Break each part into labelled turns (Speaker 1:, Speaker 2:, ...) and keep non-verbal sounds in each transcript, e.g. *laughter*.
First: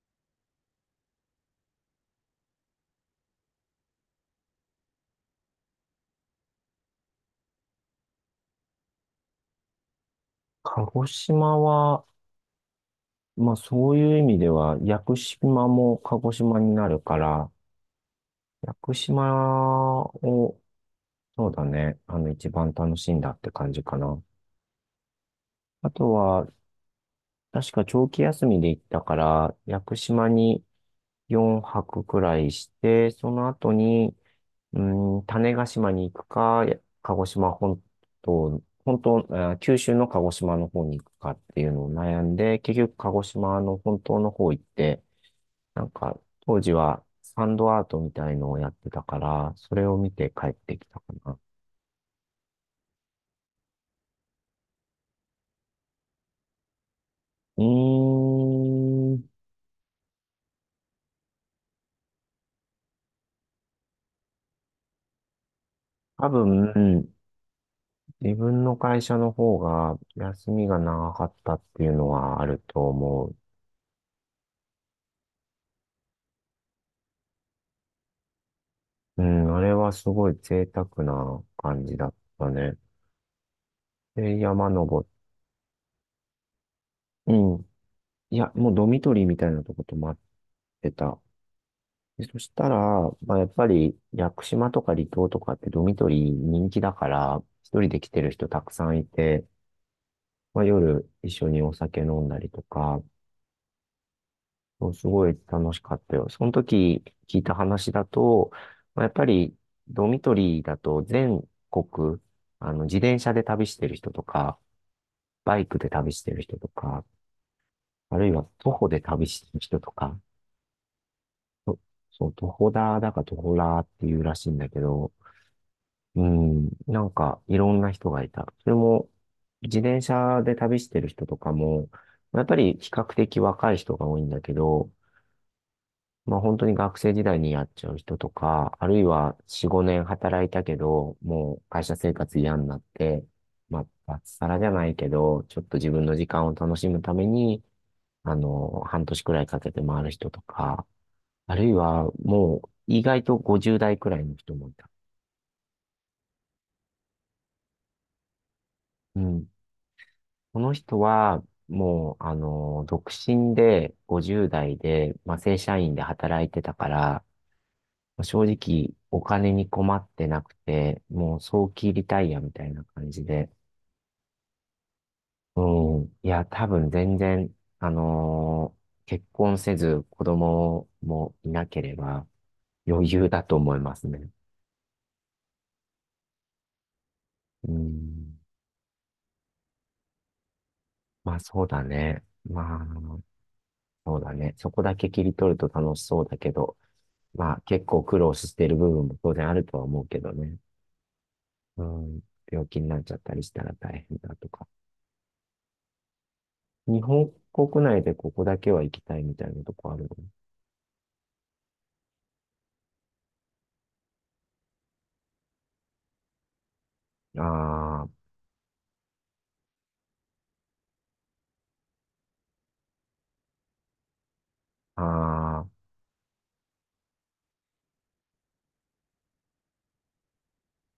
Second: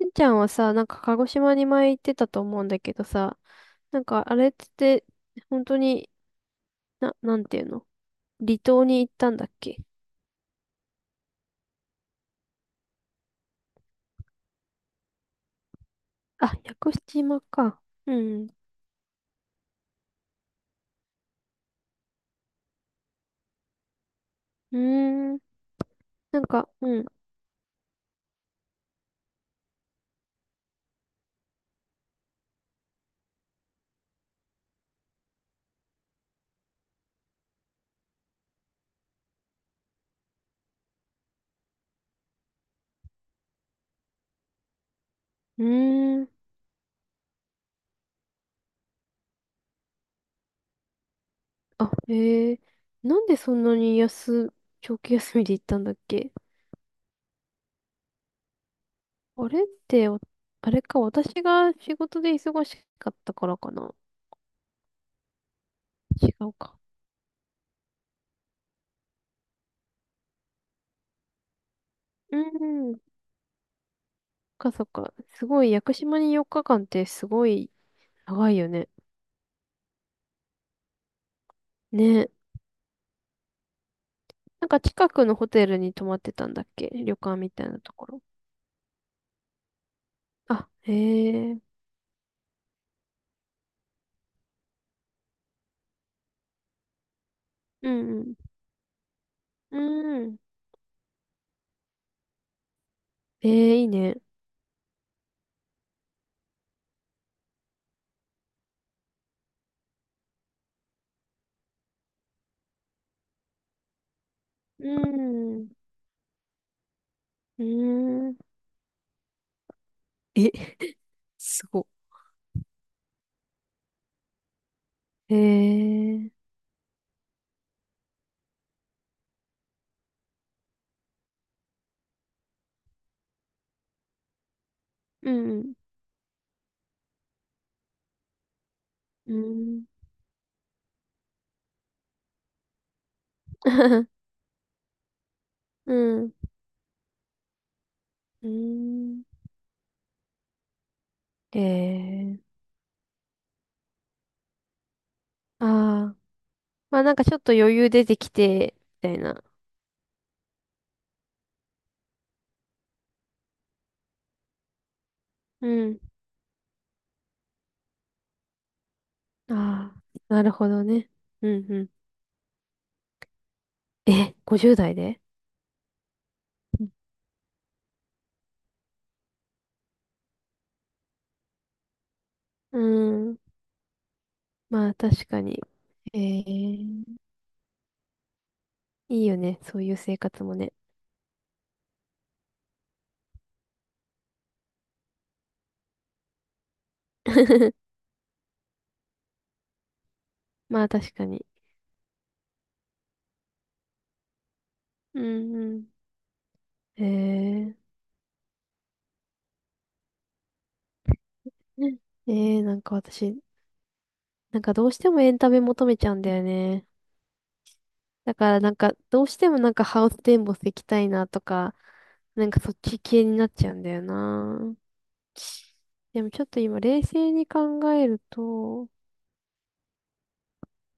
Speaker 1: しんちゃんはさ、なんか鹿児島に前行ってたと思うんだけどさ、なんかあれって本当に、なんていうの、離島に行ったんだっけ？
Speaker 2: 鹿児島は、まあそういう意味では、屋久島も鹿児
Speaker 1: あ、
Speaker 2: 島に
Speaker 1: 屋
Speaker 2: な
Speaker 1: 久
Speaker 2: るか
Speaker 1: 島
Speaker 2: ら、
Speaker 1: か。うん。
Speaker 2: 屋久島を、そうだね、一番楽しんだって感じかな。
Speaker 1: うーん。
Speaker 2: あと
Speaker 1: なん
Speaker 2: は、
Speaker 1: か、うん。
Speaker 2: 確か長期休みで行ったから、屋久島に4泊くらいして、その後に、種子島に行くか、鹿児島本島、九州の鹿児島の方に行くかっていうのを悩んで、結局鹿児島の本島の方行って、
Speaker 1: う
Speaker 2: なんか、
Speaker 1: ーん。
Speaker 2: 当時はサンドアートみたいのをやってたから、それを見て帰ってきたかな。
Speaker 1: あ、へえ。なんでそんなに安、長期休みで行ったんだっけ？
Speaker 2: うーん、
Speaker 1: あれってお、あれか、私が仕事で忙しかったからかな。
Speaker 2: 多
Speaker 1: 違うか。
Speaker 2: 分、自分の会社の方が休みが長かったっていうの
Speaker 1: う
Speaker 2: はあると
Speaker 1: ーん。そ
Speaker 2: 思う。
Speaker 1: っかそっか。すごい、屋久島に4日間ってすごい長いよね。
Speaker 2: うん、あれはすごい贅沢な感じだっ
Speaker 1: ね。
Speaker 2: たね。で、
Speaker 1: な
Speaker 2: 山
Speaker 1: んか
Speaker 2: 登っ
Speaker 1: 近くのホテルに泊まってたんだっけ、旅館み
Speaker 2: うん。
Speaker 1: たいなところ。
Speaker 2: いや、もうドミトリーみたいなとこともあっ
Speaker 1: あ、
Speaker 2: て
Speaker 1: へ
Speaker 2: た。
Speaker 1: え。
Speaker 2: でそしたら、まあ、やっぱり屋久島とか離島とかってドミトリー人気だから、一
Speaker 1: う
Speaker 2: 人で来てる
Speaker 1: ん
Speaker 2: 人たくさんいて、
Speaker 1: うん。うん。
Speaker 2: まあ、夜一緒にお酒飲んだりとか、
Speaker 1: ええ、いいね。
Speaker 2: そうすごい楽しかったよ。その時聞いた話だと、まあ、やっぱりドミトリーだと全国、自転車で旅してる人とか、
Speaker 1: う
Speaker 2: バイ
Speaker 1: ん。
Speaker 2: クで旅してる人とか、
Speaker 1: う
Speaker 2: ある
Speaker 1: ー
Speaker 2: い
Speaker 1: ん。
Speaker 2: は徒歩で旅してる人とか、
Speaker 1: え、す
Speaker 2: そ
Speaker 1: ご。
Speaker 2: そう、徒歩だか徒歩ラーっていうらしいんだけど、
Speaker 1: へ
Speaker 2: う
Speaker 1: え。
Speaker 2: ん、なんかいろんな人がいた。それも自転車で旅してる人とかも、やっぱり比較的若い人が多いんだけど、
Speaker 1: うん
Speaker 2: まあ本当に学生時代にやっちゃう人とか、あるい
Speaker 1: う
Speaker 2: は4、
Speaker 1: ん。
Speaker 2: 5年働いたけど、もう会社生活嫌になって、まあ
Speaker 1: *laughs*
Speaker 2: 脱サラじゃないけど、ちょっと自
Speaker 1: う
Speaker 2: 分の
Speaker 1: ん。*laughs*
Speaker 2: 時
Speaker 1: うん。
Speaker 2: 間を楽しむために、
Speaker 1: う
Speaker 2: 半年
Speaker 1: ん、
Speaker 2: くらいかけて回る人とか、
Speaker 1: ええ、いいね、うん、うーん、え、すご、へえ、うん、うん、うん、
Speaker 2: あ
Speaker 1: う
Speaker 2: るいは
Speaker 1: ん、ええ、
Speaker 2: もう意外と50代くらいの人もいた。
Speaker 1: ああ。まあなんかちょっと余裕出てきて、みたい
Speaker 2: う
Speaker 1: な。
Speaker 2: ん。この人は、もう、独身で、50代で、まあ、正
Speaker 1: う
Speaker 2: 社員
Speaker 1: ん。
Speaker 2: で働いてたから、まあ正直、お金に
Speaker 1: あ
Speaker 2: 困
Speaker 1: あ、
Speaker 2: ってな
Speaker 1: なる
Speaker 2: く
Speaker 1: ほど
Speaker 2: て、
Speaker 1: ね。
Speaker 2: もう、
Speaker 1: うん
Speaker 2: 早
Speaker 1: うん。
Speaker 2: 期リタイアみたいな感じで、
Speaker 1: え、50代で？
Speaker 2: うん。いや、多分全然、結婚せず、子供もいなければ、
Speaker 1: う
Speaker 2: 余裕
Speaker 1: ん。うん、
Speaker 2: だと思いますね。
Speaker 1: まあ確かに。ええ、い
Speaker 2: うん。
Speaker 1: いよね。そういう生活もね。
Speaker 2: まあ、そうだね。まあ、そうだね。そこだけ切り取ると楽しそうだけど、まあ結
Speaker 1: *laughs*
Speaker 2: 構苦労してる部分も当然あるとは思うけどね。
Speaker 1: まあ確かに。
Speaker 2: うん。病気になっちゃったりしたら大変だとか。
Speaker 1: うんうん。
Speaker 2: 日
Speaker 1: え
Speaker 2: 本
Speaker 1: ー、
Speaker 2: 国内でここだけは行きたいみたいなとこある
Speaker 1: ええ、なんか私、なんかどうしてもエンタメ求めちゃうんだよね。
Speaker 2: の？あ
Speaker 1: だからなんかどうしてもなんかハウステンボス行きたいなとか、なんかそっち系になっちゃうんだよな。
Speaker 2: あ、あ
Speaker 1: でもちょっと今冷静に考えると、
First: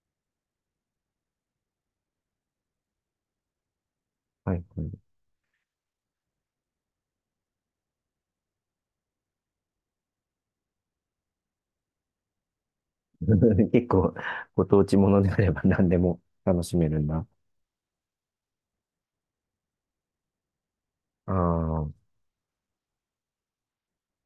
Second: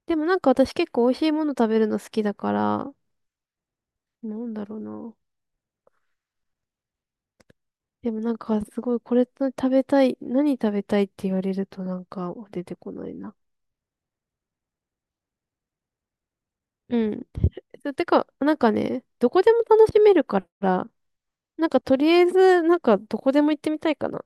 Speaker 1: でもなんか私結構美味しいもの食べるの好きだから、な
Speaker 2: あ、
Speaker 1: ん
Speaker 2: はい、
Speaker 1: だろう
Speaker 2: は
Speaker 1: な。でもなんかすごいこれ食べたい、何食べたいって言われるとなんか出てこない
Speaker 2: い。
Speaker 1: な。
Speaker 2: *laughs* 結構ご当地ものであれば何でも楽しめ
Speaker 1: う
Speaker 2: るんだ。
Speaker 1: ん。そう、てか、なんかね、どこでも楽しめるから、
Speaker 2: あ
Speaker 1: なんかとりあえず、なんかどこでも行ってみたいかな。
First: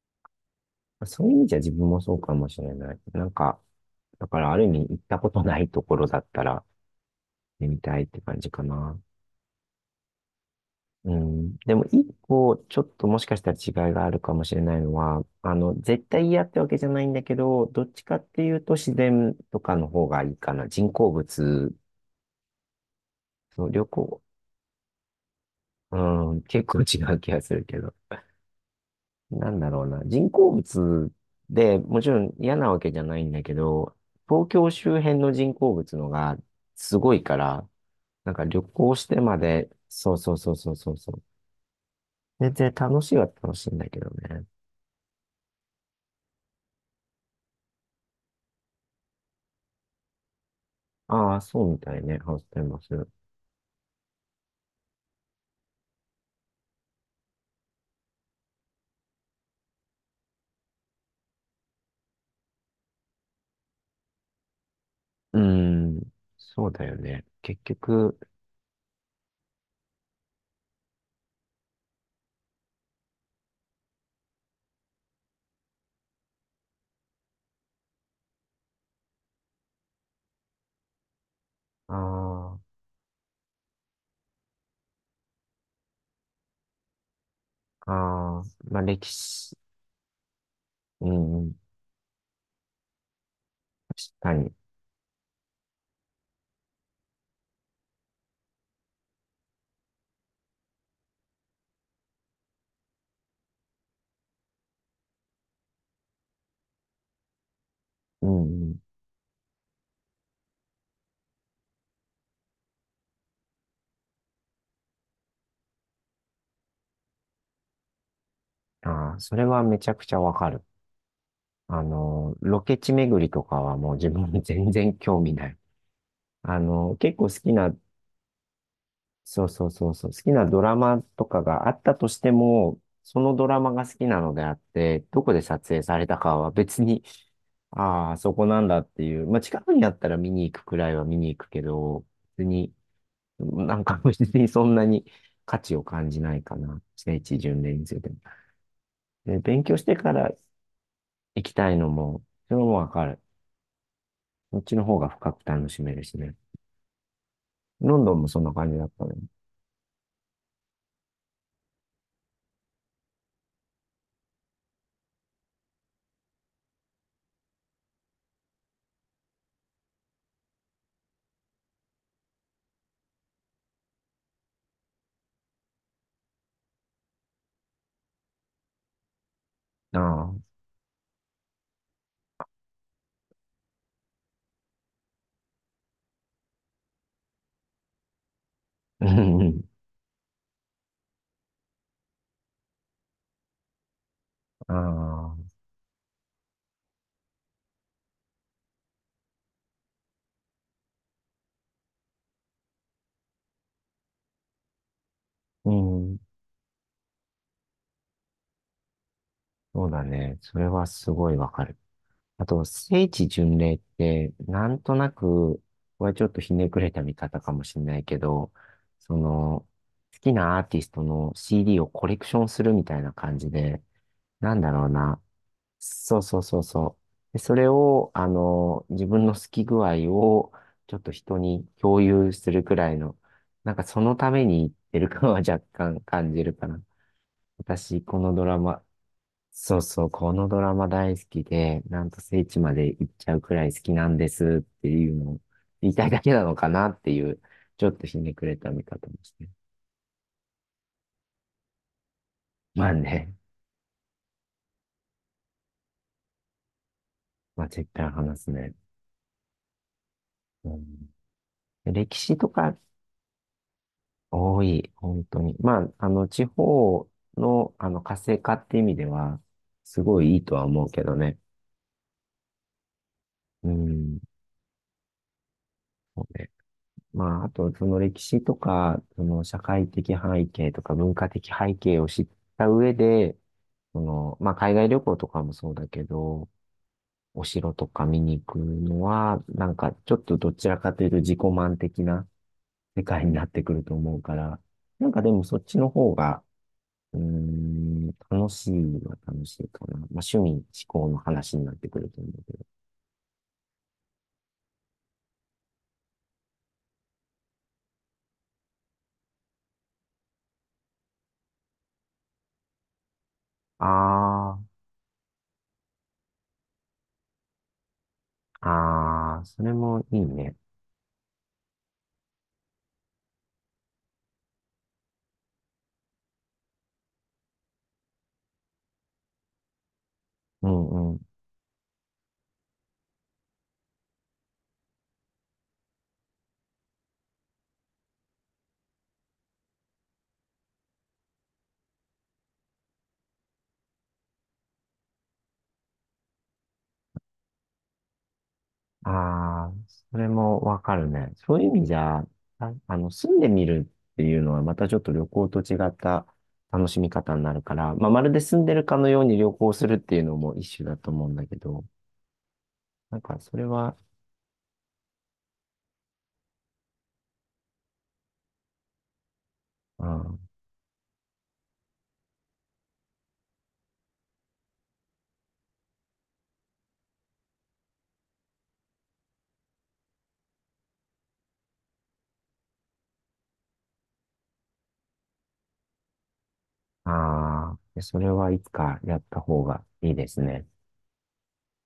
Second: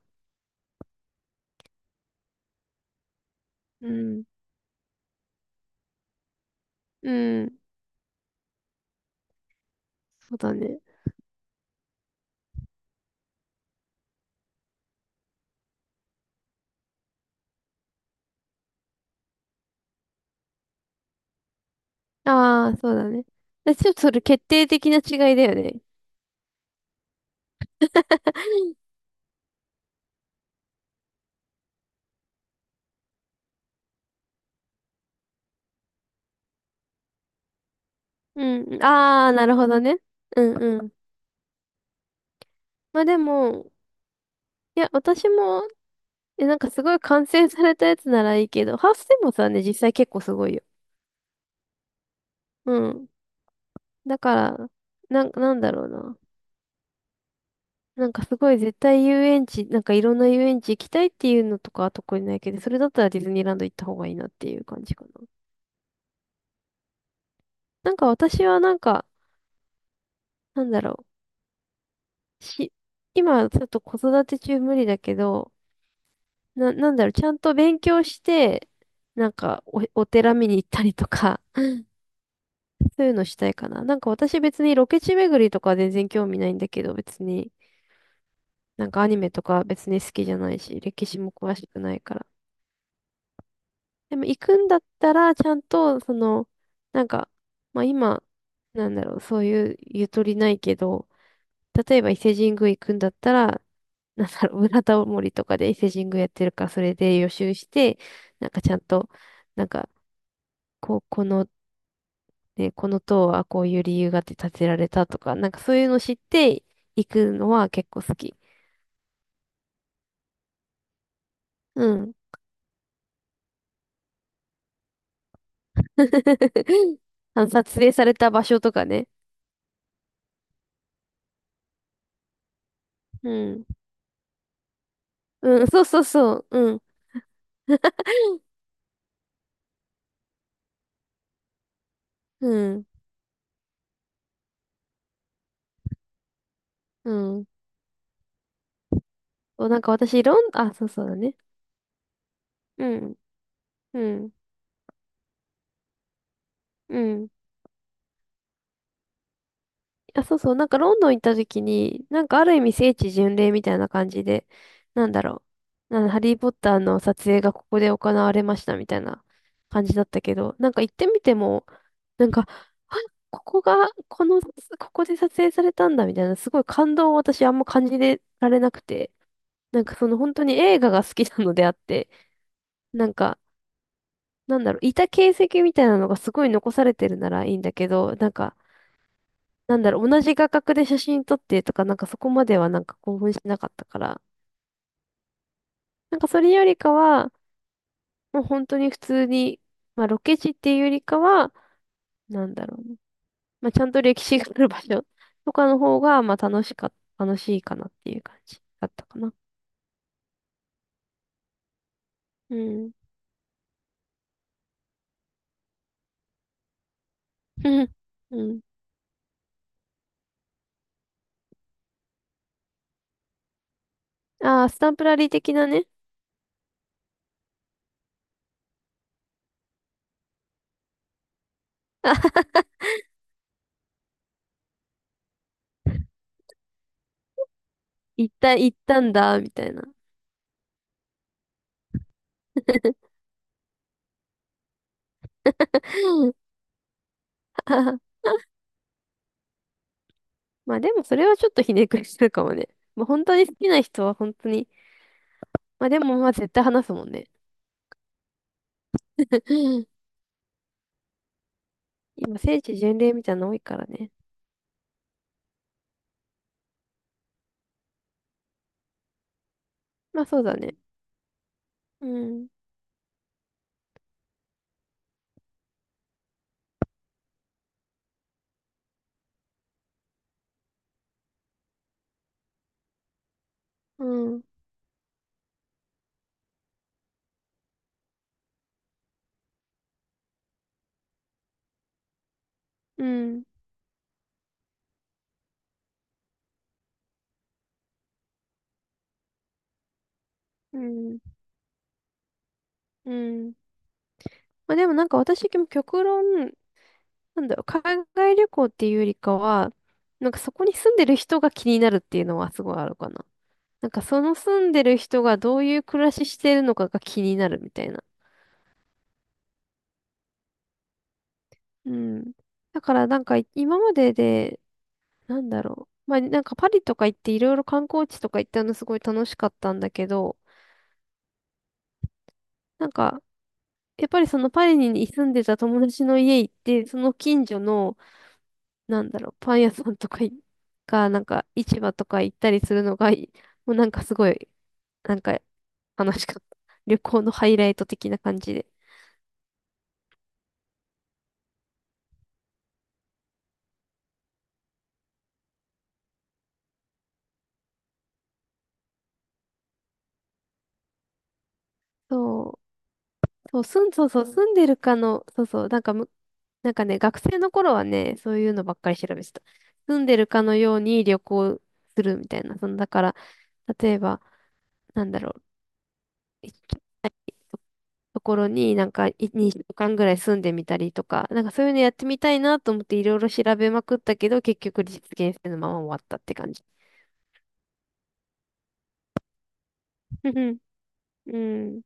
Speaker 2: あ、そういう意味じゃ自分もそうかもしれない。なんか、
Speaker 1: うん。
Speaker 2: だからある意味行ったことないところだったら
Speaker 1: うん。
Speaker 2: ね、行ってみたいって感じかな。
Speaker 1: そうだね。
Speaker 2: うん。でも、一個、ちょっともしかしたら違いがあるかもしれないのは、絶対嫌ってわけじゃないんだけど、どっちかっていうと自然とかの方がいいかな。人工物、
Speaker 1: ああ、そうだね。
Speaker 2: そう、
Speaker 1: で
Speaker 2: 旅
Speaker 1: ちょっとそ
Speaker 2: 行、
Speaker 1: れ決定的な違いだよね。
Speaker 2: うん、結構違う気がするけど。なんだろうな。人工物でもちろん嫌なわけじゃないんだけど、東京周辺の人工物のがすごいから、なんか旅
Speaker 1: うん。
Speaker 2: 行して
Speaker 1: ああ、
Speaker 2: ま
Speaker 1: なるほ
Speaker 2: で、
Speaker 1: どね。
Speaker 2: そうそう
Speaker 1: う
Speaker 2: そう
Speaker 1: ん
Speaker 2: そう
Speaker 1: う
Speaker 2: そ
Speaker 1: ん。
Speaker 2: うそう。全然楽
Speaker 1: まあ
Speaker 2: しい
Speaker 1: で
Speaker 2: は楽し
Speaker 1: も、
Speaker 2: いんだけどね。
Speaker 1: いや、私も、え、なんかすごい完成されたやつならいいけど、ハウステンボスはね、実際結構すごいよ。
Speaker 2: ああ、そうみたいね。あ、ごい
Speaker 1: う
Speaker 2: ます。
Speaker 1: ん、だから、なんだろうな。なんかすごい絶対遊園地、なんかいろんな遊園地行きたいっていうのとかは特にないけど、それだったらディズニーランド行った方がいいなっていう感じかな。
Speaker 2: ーん、そうだよね。結
Speaker 1: なんか
Speaker 2: 局、
Speaker 1: 私はなんか、なんだろう。し、今ちょっと子育て中無理だけど、なんだろう、ちゃんと勉強して、お寺見に行ったりとか、
Speaker 2: あ
Speaker 1: そういうのしたいかな。なんか私別にロケ地巡りとかは全然興味ないんだけど、別に、
Speaker 2: あ、ああ、まあ
Speaker 1: なんか
Speaker 2: 歴
Speaker 1: アニメと
Speaker 2: 史、
Speaker 1: か別に好きじゃないし、歴
Speaker 2: う
Speaker 1: 史も詳
Speaker 2: ん、
Speaker 1: しくないから。
Speaker 2: 確
Speaker 1: でも
Speaker 2: か
Speaker 1: 行
Speaker 2: に。
Speaker 1: くんだったら、ちゃんと、その、なんか、まあ今、なんだろう、そういうゆとりないけど、例えば伊勢神宮行くんだったら、なんだろう、裏タモリとかで伊勢神宮やってるから、それで予習して、
Speaker 2: う
Speaker 1: なんかちゃ
Speaker 2: ん、
Speaker 1: んと、なんか、こう、この、ね、この塔はこういう理由があって建てられたとか、なんかそういうの知って行くのは結構好き。
Speaker 2: ああ、それはめちゃくちゃわかる。
Speaker 1: うん。
Speaker 2: ロケ地巡りとかはもう自分全然興味ない。
Speaker 1: *laughs*
Speaker 2: 結構好
Speaker 1: あの、
Speaker 2: き
Speaker 1: 撮
Speaker 2: な
Speaker 1: 影された場所とかね。
Speaker 2: そうそうそうそう。好きなドラマとかがあったとしても、そ
Speaker 1: う
Speaker 2: のドラ
Speaker 1: ん。
Speaker 2: マが好きなのであって、どこで
Speaker 1: う
Speaker 2: 撮
Speaker 1: ん、
Speaker 2: 影
Speaker 1: そう
Speaker 2: さ
Speaker 1: そう
Speaker 2: れた
Speaker 1: そ
Speaker 2: か
Speaker 1: う。
Speaker 2: は
Speaker 1: うん。
Speaker 2: 別に、*laughs* ああ、そこなんだっていう。まあ、近くにあったら見に行くくらいは見に行くけど、別
Speaker 1: う
Speaker 2: に、
Speaker 1: ん。
Speaker 2: なんか *laughs* 別にそんなに価値を感じないかな。
Speaker 1: う
Speaker 2: 聖地
Speaker 1: ん。
Speaker 2: 巡礼についても。で、勉
Speaker 1: そう
Speaker 2: 強
Speaker 1: なん
Speaker 2: し
Speaker 1: か
Speaker 2: てか
Speaker 1: 私、
Speaker 2: ら
Speaker 1: あ、そう、そうだね。
Speaker 2: 行きたいのも、それも
Speaker 1: う
Speaker 2: わか
Speaker 1: ん。
Speaker 2: る。
Speaker 1: うん。
Speaker 2: こっちの方が深く楽しめるしね。
Speaker 1: うん。
Speaker 2: ロンドンもそんな感じだったね。
Speaker 1: あ、そうそう。なんかロンドン行った時に、なんかある意味聖地巡礼みたいな感じで、なんだろう。なんハリー・ポッターの撮影がここで行われましたみたいな感じだったけど、なんか行ってみても、なんか、あ、ここが、ここで撮影されたんだみたいな、すごい感動を私あんま感じられなくて、なんか
Speaker 2: あ
Speaker 1: その本当
Speaker 2: あ。
Speaker 1: に映画が好きなのであって、なんか、なんだろう、いた形跡みたいなのがすごい残されてるならいいんだけど、なんか、
Speaker 2: うんうん。
Speaker 1: なんだろう、同じ画角で写真撮ってとか、なんかそこまではなんか興奮しなかったから、
Speaker 2: ああ。
Speaker 1: なんかそれよりかは、もう本当に普通に、まあロケ地っていうよりかは、なんだろうね、まあちゃんと歴史がある場所 *laughs* とか
Speaker 2: う
Speaker 1: の方
Speaker 2: ん。
Speaker 1: が、楽しいかなっていう感じだったかな。
Speaker 2: そうだね。それはすごいわかる。あ
Speaker 1: う
Speaker 2: と、
Speaker 1: ん。
Speaker 2: 聖地巡礼って、なんとなく、これちょっとひねくれた見方かもしれな
Speaker 1: *laughs*
Speaker 2: いけ
Speaker 1: う
Speaker 2: ど、
Speaker 1: ん。
Speaker 2: その、好きなアーティストの CD をコレクションするみたいな感じで、なん
Speaker 1: ああ、
Speaker 2: だ
Speaker 1: ス
Speaker 2: ろう
Speaker 1: タンプラ
Speaker 2: な。
Speaker 1: リー的なね、
Speaker 2: そうそうそうそう。で、それを、自分の好き具合を、ちょっと人に共有するくらいの、なんかそのために言ってる感は若干感じるかな。私、このドラ
Speaker 1: 行っ
Speaker 2: マ、
Speaker 1: たんだ、みたい
Speaker 2: そう
Speaker 1: な。
Speaker 2: そう、このドラマ大好きで、なんと聖地まで行っちゃうくらい好きなんですっていうのを言いたいだ
Speaker 1: *laughs*
Speaker 2: けなのかなっていう、ちょっとひねくれた見方もして。
Speaker 1: まあでもそれはちょっとひねくれしてるかもね。
Speaker 2: まあ
Speaker 1: まあ本
Speaker 2: ね、
Speaker 1: 当に好きな人は本当に。まあでもまあ絶対話すもんね。
Speaker 2: まあ絶対話すね。
Speaker 1: *laughs*
Speaker 2: うん、歴史
Speaker 1: 今、
Speaker 2: と
Speaker 1: 聖地
Speaker 2: か
Speaker 1: 巡礼みたいなの多いからね。
Speaker 2: 多い、本当に。まあ、地方の、活性化って意味では、すご
Speaker 1: まあ
Speaker 2: いい
Speaker 1: そう
Speaker 2: いと
Speaker 1: だ
Speaker 2: は
Speaker 1: ね。
Speaker 2: 思うけどね。
Speaker 1: うん、
Speaker 2: うん、そうね。まあ、あと、その歴史とか、その社会的背景とか文化的背景を知った上で、そ
Speaker 1: う
Speaker 2: の、
Speaker 1: ん、
Speaker 2: まあ、海外旅行とかもそうだけど、お城とか見に行くのは、なんかちょっとどちらかというと自己満的な
Speaker 1: う
Speaker 2: 世界に
Speaker 1: ん、
Speaker 2: なってくると思うから、なんかでもそっちの方が、楽しいは楽しいかな。まあ、趣味、思
Speaker 1: う
Speaker 2: 考
Speaker 1: ん、
Speaker 2: の話になってくると思うけど。
Speaker 1: うん。まあでもなんか私、極論、なんだろう、海外旅行っていうよりかは、なんかそこに住んでる人が気になるっていうのはすごいあるかな。なんかその住
Speaker 2: あ
Speaker 1: んでる人がどういう暮らししてるのかが気になるみたいな。
Speaker 2: あ、ああ、それもいいね。
Speaker 1: うん。だからなんか今までで、なんだろう。まあ、なんかパリとか行っていろいろ観光地とか行ったのすごい楽しかったんだけど、
Speaker 2: うんうん。
Speaker 1: なんか、やっぱりそのパリに住んでた友達の家行って、その近所の、なんだろう、パン屋さんとかい、が、なんか市場とか行ったりするのが、もうなんかすごい、なんか楽しかった。旅行のハイライト的な感じで。
Speaker 2: ああ、それもわかるね。そういう意味じゃ、あ、住んでみるっていうのはまたちょっと旅行と違った楽しみ方になるから、まあ、まるで住んでるかのように旅行するっていうのも一種だと思うんだけど、
Speaker 1: そう
Speaker 2: なんかそれは、
Speaker 1: そうそう、住んでるかの、そうそう、なんかむ、なんかね、学生の頃はね、そういうのばっかり調べてた。住
Speaker 2: う
Speaker 1: んでる
Speaker 2: ん、
Speaker 1: かのように旅行するみたいな。その、だから、例えば、なんだろう、いとところになんか2週間ぐらい住んでみたりとか、なんかそういうのやってみたいなと思っていろいろ調べまくったけど、結局実現性のまま終わったって感じ。
Speaker 2: ああ、それはいつかやった方がいいで
Speaker 1: うん
Speaker 2: す
Speaker 1: うん。
Speaker 2: ね。
Speaker 1: うん